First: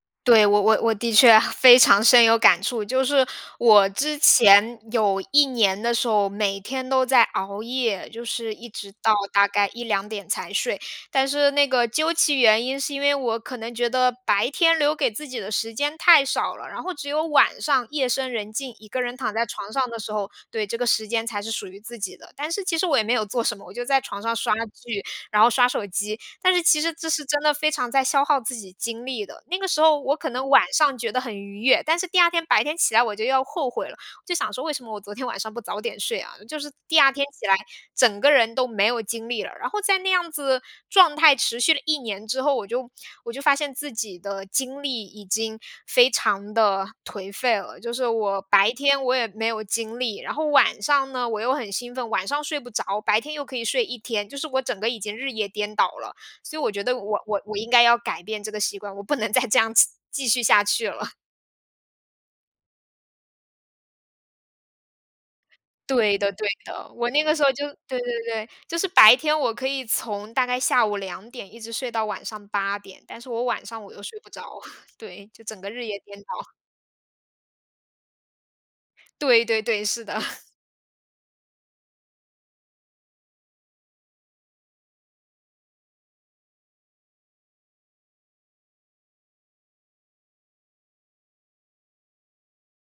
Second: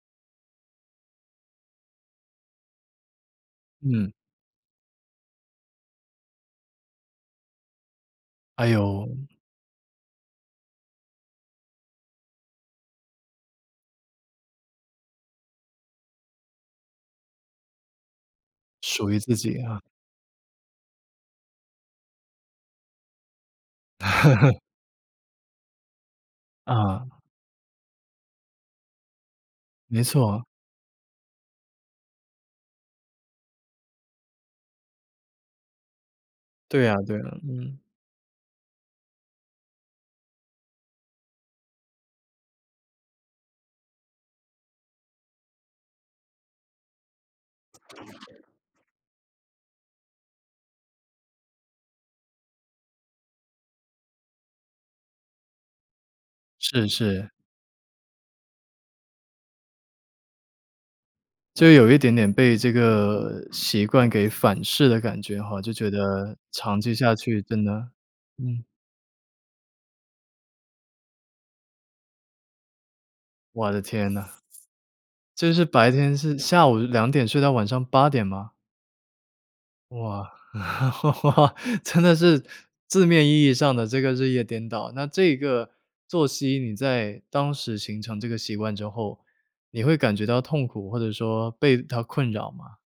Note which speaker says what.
Speaker 1: 对，我我我的确非常深有感触，就是我
Speaker 2: 嗯。
Speaker 1: 之前有1年的时候，每天都在熬夜，就是
Speaker 2: 哎
Speaker 1: 一直
Speaker 2: 哟。
Speaker 1: 到大概1-2点才睡，但是那个究其原因，是因为我可能觉得白天留给自己的时间太少了，然后只有晚上夜深人静，一个
Speaker 2: 属
Speaker 1: 人
Speaker 2: 于
Speaker 1: 躺
Speaker 2: 自
Speaker 1: 在
Speaker 2: 己
Speaker 1: 床
Speaker 2: 啊。
Speaker 1: 上的时候，对，这个时间才是属于自己的。但是其实我也没有做什么，我就在床上刷 剧，然后刷手机，但是其实这
Speaker 2: 嗯。
Speaker 1: 是真的非常在消耗自己精力的。那个时候
Speaker 2: 没
Speaker 1: 我可
Speaker 2: 错。
Speaker 1: 能晚上觉得很愉悦，但是第2天白天起来我就后悔了，就想说为什么我昨天晚上不早点睡啊，就是
Speaker 2: 对啊
Speaker 1: 第2
Speaker 2: 对
Speaker 1: 天
Speaker 2: 啊，
Speaker 1: 起来，
Speaker 2: 嗯。
Speaker 1: 整个人都没有精力了。然后在那样子状态持续了1年之后，我就我就发现自己的精力已经非常地颓废了。就是我白天我也没有精力，然后晚上呢我又很兴奋，晚上睡不着，白天又可以睡1天，就是我整个已经日夜颠倒了。所以我觉
Speaker 2: 是
Speaker 1: 得我
Speaker 2: 是。
Speaker 1: 我我应该要改变这个习惯，我不能再这样子，继续下去了。
Speaker 2: 就有一点点被这个习惯给反噬的感觉吼，就觉
Speaker 1: 对的
Speaker 2: 得
Speaker 1: 对
Speaker 2: 长
Speaker 1: 的，
Speaker 2: 期
Speaker 1: 我
Speaker 2: 下
Speaker 1: 那个
Speaker 2: 去
Speaker 1: 时候
Speaker 2: 真
Speaker 1: 就
Speaker 2: 的
Speaker 1: 对对对，
Speaker 2: 嗯。
Speaker 1: 就是白天我可以从大概下午2点一直睡到晚上8点，但是我晚
Speaker 2: 我的
Speaker 1: 上我又
Speaker 2: 天
Speaker 1: 睡
Speaker 2: 呐。
Speaker 1: 不着。对，就
Speaker 2: 就
Speaker 1: 整
Speaker 2: 是
Speaker 1: 个日
Speaker 2: 白
Speaker 1: 夜
Speaker 2: 天
Speaker 1: 颠
Speaker 2: 是
Speaker 1: 倒。
Speaker 2: 下午2点睡到晚上8点吗？
Speaker 1: 对对对，是的。
Speaker 2: 哇。真的是字面意义上的这个日夜颠倒。那这个作息你在当时形成这个习惯之后，你会感觉到痛苦或者说被它困扰吗？